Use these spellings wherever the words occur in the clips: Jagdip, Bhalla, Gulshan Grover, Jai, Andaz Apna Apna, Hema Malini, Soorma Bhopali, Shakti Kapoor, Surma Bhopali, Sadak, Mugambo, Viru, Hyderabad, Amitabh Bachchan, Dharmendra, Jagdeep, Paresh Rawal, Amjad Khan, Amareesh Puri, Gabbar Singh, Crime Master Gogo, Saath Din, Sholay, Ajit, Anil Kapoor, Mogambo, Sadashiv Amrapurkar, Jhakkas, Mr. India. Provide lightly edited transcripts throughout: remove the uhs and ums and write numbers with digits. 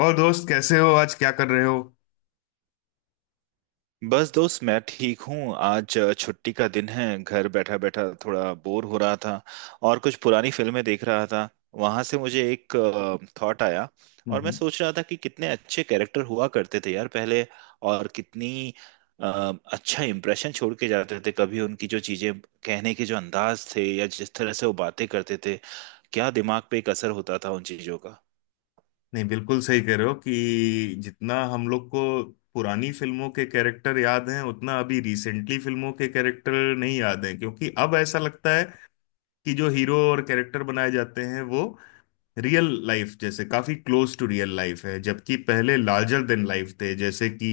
और दोस्त, कैसे हो? आज क्या कर रहे हो? बस दोस्त मैं ठीक हूँ। आज छुट्टी का दिन है, घर बैठा बैठा थोड़ा बोर हो रहा था और कुछ पुरानी फिल्में देख रहा था। वहां से मुझे एक थॉट आया और मैं हम्म। सोच रहा था कि कितने अच्छे कैरेक्टर हुआ करते थे यार पहले, और कितनी अच्छा इम्प्रेशन छोड़ के जाते थे। कभी उनकी जो चीजें कहने के जो अंदाज थे या जिस तरह से वो बातें करते थे, क्या दिमाग पे एक असर होता था उन चीजों का। नहीं, बिल्कुल सही कह रहे हो कि जितना हम लोग को पुरानी फिल्मों के कैरेक्टर याद हैं, उतना अभी रिसेंटली फिल्मों के कैरेक्टर नहीं याद हैं। क्योंकि अब ऐसा लगता है कि जो हीरो और कैरेक्टर बनाए जाते हैं, वो रियल लाइफ जैसे, काफी क्लोज टू रियल लाइफ है। जबकि पहले लार्जर देन लाइफ थे। जैसे कि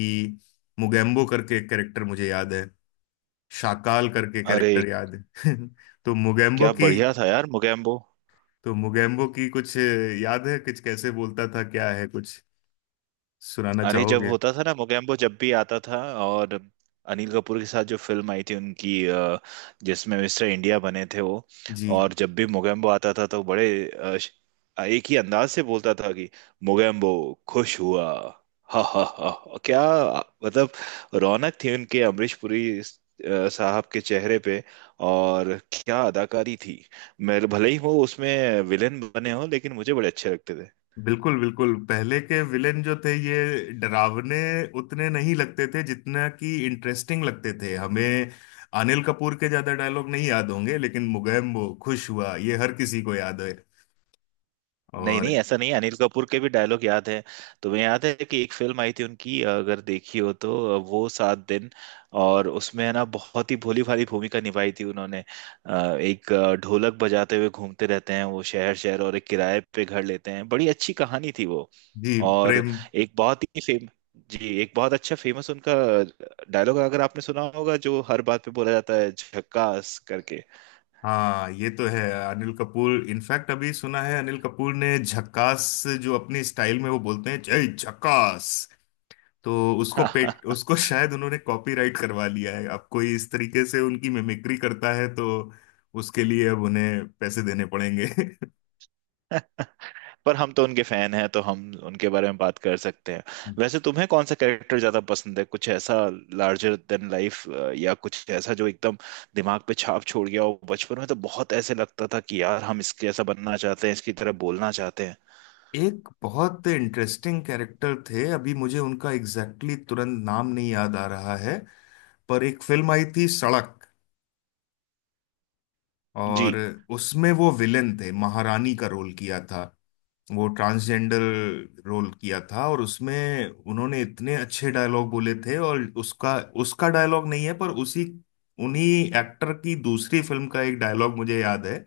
मुगेम्बो करके कैरेक्टर मुझे याद है, शाकाल करके अरे कैरेक्टर याद है। तो मुगेम्बो क्या की बढ़िया था यार मोगैम्बो। कुछ याद है? कुछ कैसे बोलता था? क्या है, कुछ सुनाना अरे जब चाहोगे? होता था ना मोगैम्बो, जब भी आता था, और अनिल कपूर के साथ जो फिल्म आई थी उनकी, जिसमें मिस्टर इंडिया बने थे वो, जी, और जब भी मोगैम्बो आता था तो बड़े अ, श- एक ही अंदाज से बोलता था कि मोगैम्बो खुश हुआ। हा हा हा। और क्या मतलब, रौनक थी उनके अमरीश पुरी साहब के चेहरे पे, और क्या अदाकारी थी। मेरे भले ही वो उसमें विलेन बने हो, लेकिन मुझे बड़े अच्छे लगते थे। बिल्कुल बिल्कुल। पहले के विलेन जो थे, ये डरावने उतने नहीं लगते थे जितना कि इंटरेस्टिंग लगते थे हमें। अनिल कपूर के ज्यादा डायलॉग नहीं याद होंगे, लेकिन मुगेम्बो खुश हुआ ये हर किसी को याद है। नहीं नहीं, और ऐसा नहीं है, अनिल कपूर के भी डायलॉग याद है। तुम्हें याद है कि एक फिल्म आई थी उनकी, अगर देखी हो तो, वो 7 दिन, और उसमें है ना, बहुत ही भोली भाली भूमिका निभाई थी उन्होंने। एक ढोलक बजाते हुए घूमते रहते हैं वो शहर शहर, और एक किराए पे घर लेते हैं। बड़ी अच्छी कहानी थी वो। जी, और प्रेम। एक बहुत ही फेम, जी, एक बहुत अच्छा फेमस उनका डायलॉग अगर आपने सुना होगा, जो हर बात पे बोला जाता है, झक्कास करके। हाँ, ये तो है। अनिल कपूर इनफैक्ट, अभी सुना है अनिल कपूर ने झक्कास, जो अपनी स्टाइल में वो बोलते हैं, जय झक्कास। तो उसको शायद उन्होंने कॉपीराइट करवा लिया है। अब कोई इस तरीके से उनकी मिमिक्री करता है तो उसके लिए अब उन्हें पैसे देने पड़ेंगे। पर हम तो उनके फैन हैं, तो हम उनके बारे में बात कर सकते हैं। वैसे तुम्हें कौन सा कैरेक्टर ज्यादा पसंद है? कुछ ऐसा लार्जर देन लाइफ, या कुछ ऐसा जो एकदम दिमाग पे छाप छोड़ गया हो? बचपन में तो बहुत ऐसे लगता था कि यार, हम इसके ऐसा बनना चाहते हैं, इसकी तरह बोलना चाहते हैं। एक बहुत इंटरेस्टिंग कैरेक्टर थे, अभी मुझे उनका एग्जैक्टली exactly तुरंत नाम नहीं याद आ रहा है, पर एक फिल्म आई थी सड़क, जी। और उसमें वो विलेन थे, महारानी का रोल किया था, वो ट्रांसजेंडर रोल किया था। और उसमें उन्होंने इतने अच्छे डायलॉग बोले थे। और उसका उसका डायलॉग नहीं है, पर उसी उन्हीं एक्टर की दूसरी फिल्म का एक डायलॉग मुझे याद है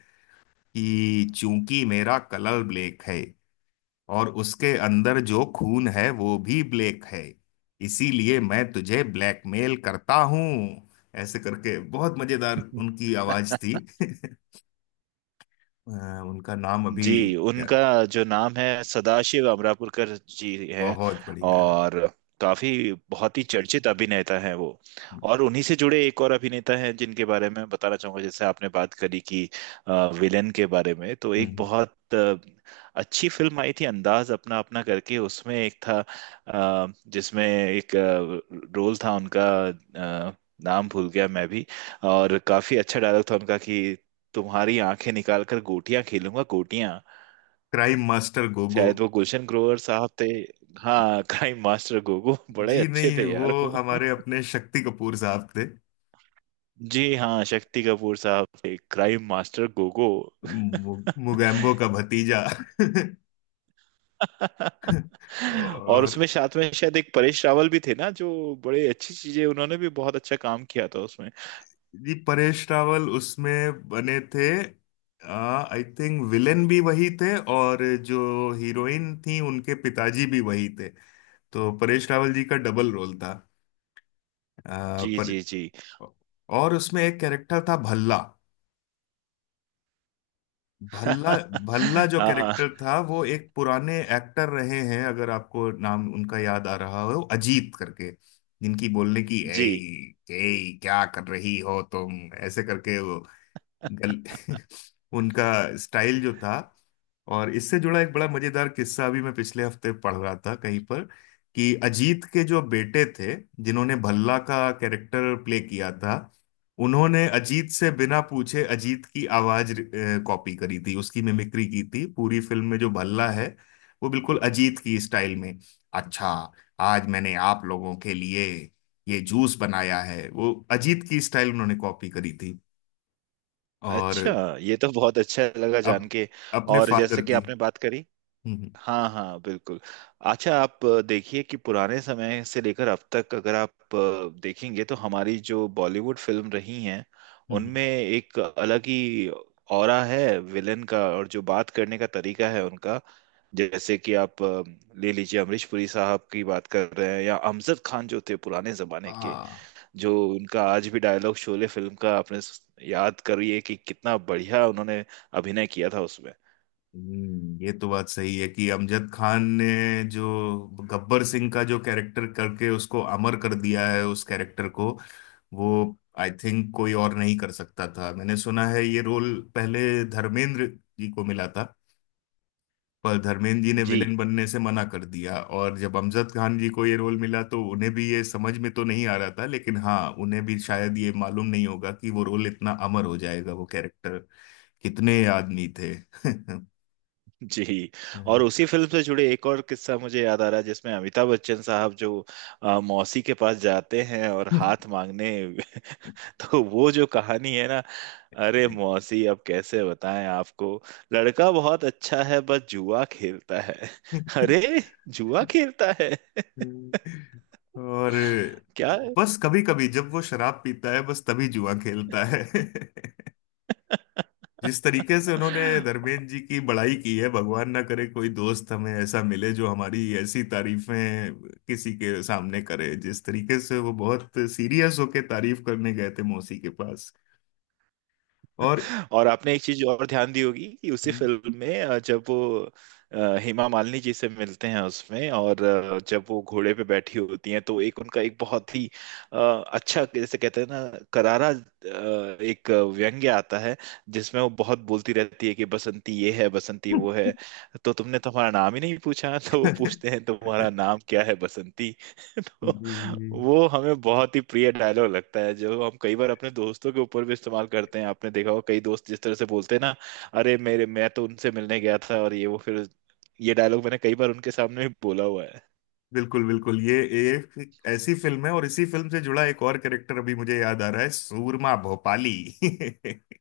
कि चूंकि मेरा कलर ब्लैक है और उसके अंदर जो खून है वो भी ब्लैक है, इसीलिए मैं तुझे ब्लैकमेल करता हूँ। ऐसे करके, बहुत मजेदार उनकी आवाज थी। उनका नाम अभी। जी, उनका जो नाम है, सदाशिव अमरापुरकर जी हैं। बहुत बढ़िया है। और काफी, बहुत ही चर्चित अभिनेता हैं वो। हम्म और उन्हीं से जुड़े एक और अभिनेता हैं जिनके बारे में बताना चाहूंगा। जैसे आपने बात करी कि विलेन के बारे में, तो एक हम्म। बहुत अच्छी फिल्म आई थी, अंदाज अपना अपना करके। उसमें एक था, जिसमें एक रोल था उनका, अ, नाम भूल गया मैं भी। और काफी अच्छा डायलॉग था उनका कि तुम्हारी आंखें निकाल कर गोटियां खेलूंगा गोटियां। Crime master Gogo. शायद वो गुलशन ग्रोवर साहब थे। हाँ, क्राइम मास्टर गोगो। बड़े जी अच्छे नहीं, थे वो यार वो। हमारे अपने शक्ति कपूर साहब थे। जी हाँ, शक्ति कपूर साहब थे क्राइम मास्टर गोगो। मुगैम्बो का भतीजा। और उसमें और साथ में शायद एक परेश रावल भी थे ना, जो बड़े अच्छी चीजें, उन्होंने भी बहुत अच्छा काम किया था उसमें। जी, परेश रावल उसमें बने थे। आई थिंक विलेन भी वही थे, और जो हीरोइन थी उनके पिताजी भी वही थे। तो परेश रावल जी का डबल रोल था। जी पर, जी जी। और उसमें एक कैरेक्टर था भल्ला। भल्ला भल्ला जो हाँ कैरेक्टर था, वो एक पुराने एक्टर रहे हैं, अगर आपको नाम उनका याद आ रहा हो, अजीत करके। जिनकी बोलने की, जी। ए क्या कर रही हो तुम, ऐसे करके वो गल उनका स्टाइल जो था। और इससे जुड़ा एक बड़ा मजेदार किस्सा अभी मैं पिछले हफ्ते पढ़ रहा था कहीं पर, कि अजीत के जो बेटे थे, जिन्होंने भल्ला का कैरेक्टर प्ले किया था, उन्होंने अजीत से बिना पूछे अजीत की आवाज कॉपी करी थी, उसकी मिमिक्री की थी। पूरी फिल्म में जो भल्ला है, वो बिल्कुल अजीत की स्टाइल में। अच्छा, आज मैंने आप लोगों के लिए ये जूस बनाया है, वो अजीत की स्टाइल उन्होंने कॉपी करी थी। और अच्छा, ये तो बहुत अच्छा लगा अप, जान के। अपने और फादर जैसे कि की। आपने बात करी। हम्म हाँ हाँ, बिल्कुल। अच्छा, आप देखिए कि पुराने समय से लेकर अब तक अगर आप देखेंगे, तो हमारी जो बॉलीवुड फिल्म रही हैं, हम्म हम्म। उनमें एक अलग ही ऑरा है विलन का, और जो बात करने का तरीका है उनका। जैसे कि आप ले लीजिए, अमरीश पुरी साहब की बात कर रहे हैं, या अमजद खान जो थे पुराने जमाने के, हाँ। जो उनका आज भी डायलॉग शोले फिल्म का, आपने याद करिए कि कितना बढ़िया उन्होंने अभिनय किया था उसमें। ये तो बात सही है कि अमजद खान ने जो गब्बर सिंह का जो कैरेक्टर करके उसको अमर कर दिया है, उस कैरेक्टर को, वो, आई थिंक कोई और नहीं कर सकता था। मैंने सुना है ये रोल पहले धर्मेंद्र जी को मिला था, पर धर्मेंद्र जी ने जी। विलेन बनने से मना कर दिया। और जब अमजद खान जी को ये रोल मिला तो उन्हें भी ये समझ में तो नहीं आ रहा था, लेकिन हाँ, उन्हें भी शायद ये मालूम नहीं होगा कि वो रोल इतना अमर हो जाएगा, वो कैरेक्टर। कितने आदमी थे? जी। और उसी फिल्म से जुड़े एक और किस्सा मुझे याद आ रहा है, जिसमें अमिताभ बच्चन साहब जो मौसी के पास जाते हैं, और हाथ मांगने। तो वो जो कहानी है ना, अरे मौसी, अब कैसे बताएं आपको, लड़का बहुत अच्छा है, बस जुआ खेलता है। अरे जुआ खेलता है और क्या। बस, कभी कभी जब वो शराब पीता है, बस तभी जुआ खेलता है। जिस तरीके से उन्होंने धर्मेंद्र जी की बड़ाई की है, भगवान ना करे कोई दोस्त हमें ऐसा मिले जो हमारी ऐसी तारीफें किसी के सामने करे। जिस तरीके से वो बहुत सीरियस होके तारीफ करने गए थे मौसी के पास। और और आपने एक चीज और ध्यान दी होगी कि उसी हम्म। फिल्म में जब वो हेमा मालिनी जी से मिलते हैं उसमें, और जब वो घोड़े पे बैठी होती हैं, तो एक उनका एक बहुत ही अ, अच्छा, जैसे कहते हैं ना, करारा एक व्यंग्य आता है, जिसमें वो बहुत बोलती रहती है कि बसंती ये है, बसंती वो है, तो तुमने तुम्हारा नाम ही नहीं पूछा। तो वो पूछते हैं, तुम्हारा नाम क्या है बसंती। तो जी, वो हमें बहुत ही प्रिय डायलॉग लगता है, जो हम कई बार अपने दोस्तों के ऊपर भी इस्तेमाल करते हैं। आपने देखा होगा कई दोस्त जिस तरह से बोलते हैं ना, अरे मेरे, मैं तो उनसे मिलने गया था, और ये वो फिर, ये डायलॉग मैंने कई बार उनके सामने भी बोला हुआ है। बिल्कुल बिल्कुल। ये एक ऐसी फिल्म है, और इसी फिल्म से जुड़ा एक और कैरेक्टर अभी मुझे याद आ रहा है, सूरमा भोपाली।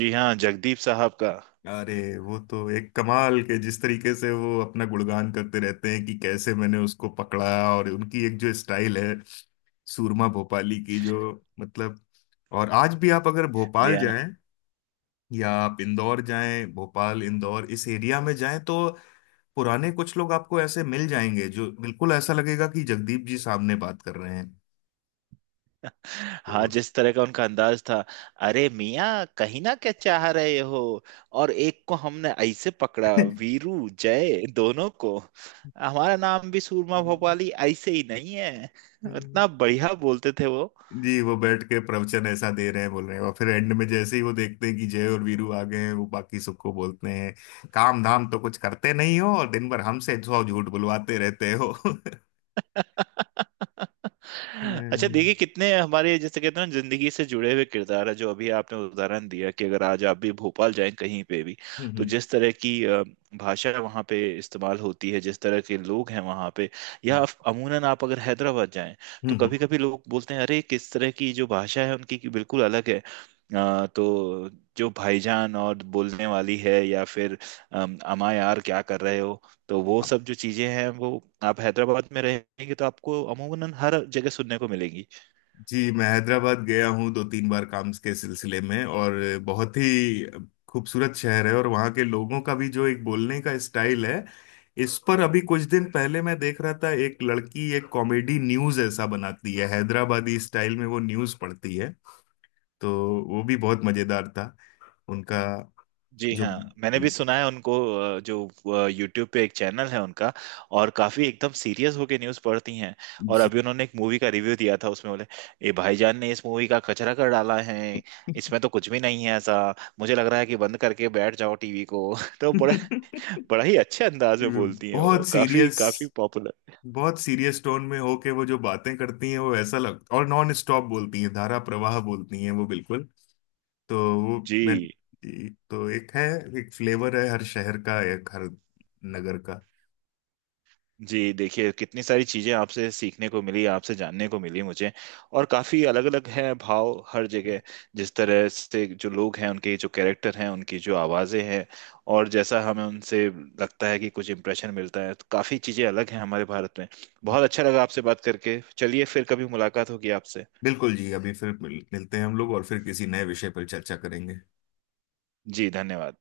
जी हाँ, जगदीप साहब का। अरे वो तो एक कमाल के, जिस तरीके से वो अपना गुणगान करते रहते हैं कि कैसे मैंने उसको पकड़ा। और उनकी एक जो स्टाइल है, सूरमा भोपाली की जो, मतलब। और आज भी आप अगर जी भोपाल हाँ। जाएं या आप इंदौर जाएं, भोपाल इंदौर इस एरिया में जाएं, तो पुराने कुछ लोग आपको ऐसे मिल जाएंगे जो, बिल्कुल ऐसा लगेगा कि जगदीप जी सामने बात कर रहे हैं। हाँ, तो, जिस तरह का उनका अंदाज था। अरे मियाँ कहीं ना क्या चाह रहे हो, और एक को हमने ऐसे पकड़ा, वीरू जय दोनों को। हमारा नाम भी सूरमा भोपाली ऐसे ही नहीं है। इतना बढ़िया बोलते थे वो। जी, वो बैठ के प्रवचन ऐसा दे रहे हैं, बोल रहे हैं, और फिर एंड में जैसे ही वो देखते हैं कि जय और वीरू आ गए हैं, वो बाकी सबको बोलते हैं, काम धाम तो कुछ करते नहीं हो और दिन भर हमसे सौ झूठ बुलवाते रहते हो। अच्छा हम्म देखिए, कितने हमारे, जैसे कहते हैं ना, जिंदगी से जुड़े हुए किरदार है जो अभी आपने उदाहरण दिया कि अगर आज आप भी भोपाल जाएं कहीं पे भी, तो हम्म जिस तरह की भाषा वहाँ पे इस्तेमाल होती है, जिस तरह के लोग हैं वहाँ पे, या आप- अमूनन आप अगर हैदराबाद जाएं, हम्म तो हम्म। कभी कभी लोग बोलते हैं, अरे किस तरह की जो भाषा है उनकी, की बिल्कुल अलग है। तो जो भाईजान और बोलने वाली है, या फिर अमा यार क्या कर रहे हो, तो वो सब जो चीजें हैं, वो आप हैदराबाद में रहेंगे तो आपको अमूमन हर जगह सुनने को मिलेंगी। जी, मैं हैदराबाद गया हूँ दो तीन बार काम के सिलसिले में, और बहुत ही खूबसूरत शहर है। और वहाँ के लोगों का भी जो एक बोलने का स्टाइल है, इस पर अभी कुछ दिन पहले मैं देख रहा था, एक लड़की एक कॉमेडी न्यूज़ ऐसा बनाती है, हैदराबादी स्टाइल में वो न्यूज़ पढ़ती है। तो वो भी बहुत मज़ेदार था उनका। जी जो हाँ, मैंने भी उन, सुना है उनको। जो यूट्यूब पे एक चैनल है उनका, और काफी एकदम सीरियस होके न्यूज पढ़ती हैं। और जी। अभी उन्होंने एक मूवी का रिव्यू दिया था, उसमें बोले, ए भाईजान ने इस मूवी का कचरा कर डाला है, इसमें तो कुछ भी नहीं है ऐसा, मुझे लग रहा है कि बंद करके बैठ जाओ टीवी को। तो बड़ा बड़ा ही अच्छे अंदाज में बोलती हैं वो, बहुत काफी सीरियस, काफी पॉपुलर। बहुत सीरियस टोन में हो के वो जो बातें करती हैं, वो ऐसा लग, और नॉन स्टॉप बोलती हैं, धारा प्रवाह बोलती हैं वो, बिल्कुल। तो वो, मैं, जी। जी, तो एक है, एक फ्लेवर है हर शहर का, एक हर नगर का। जी देखिए, कितनी सारी चीज़ें आपसे सीखने को मिली, आपसे जानने को मिली मुझे। और काफ़ी अलग अलग है भाव हर जगह, जिस तरह से जो लोग हैं, उनके जो कैरेक्टर हैं, उनकी जो आवाज़ें हैं, और जैसा हमें उनसे लगता है कि कुछ इंप्रेशन मिलता है, तो काफ़ी चीज़ें अलग हैं हमारे भारत में। बहुत अच्छा लगा आपसे बात करके। चलिए फिर कभी मुलाकात होगी आपसे। बिल्कुल जी, अभी फिर मिलते हैं हम लोग, और फिर किसी नए विषय पर चर्चा करेंगे। जी धन्यवाद।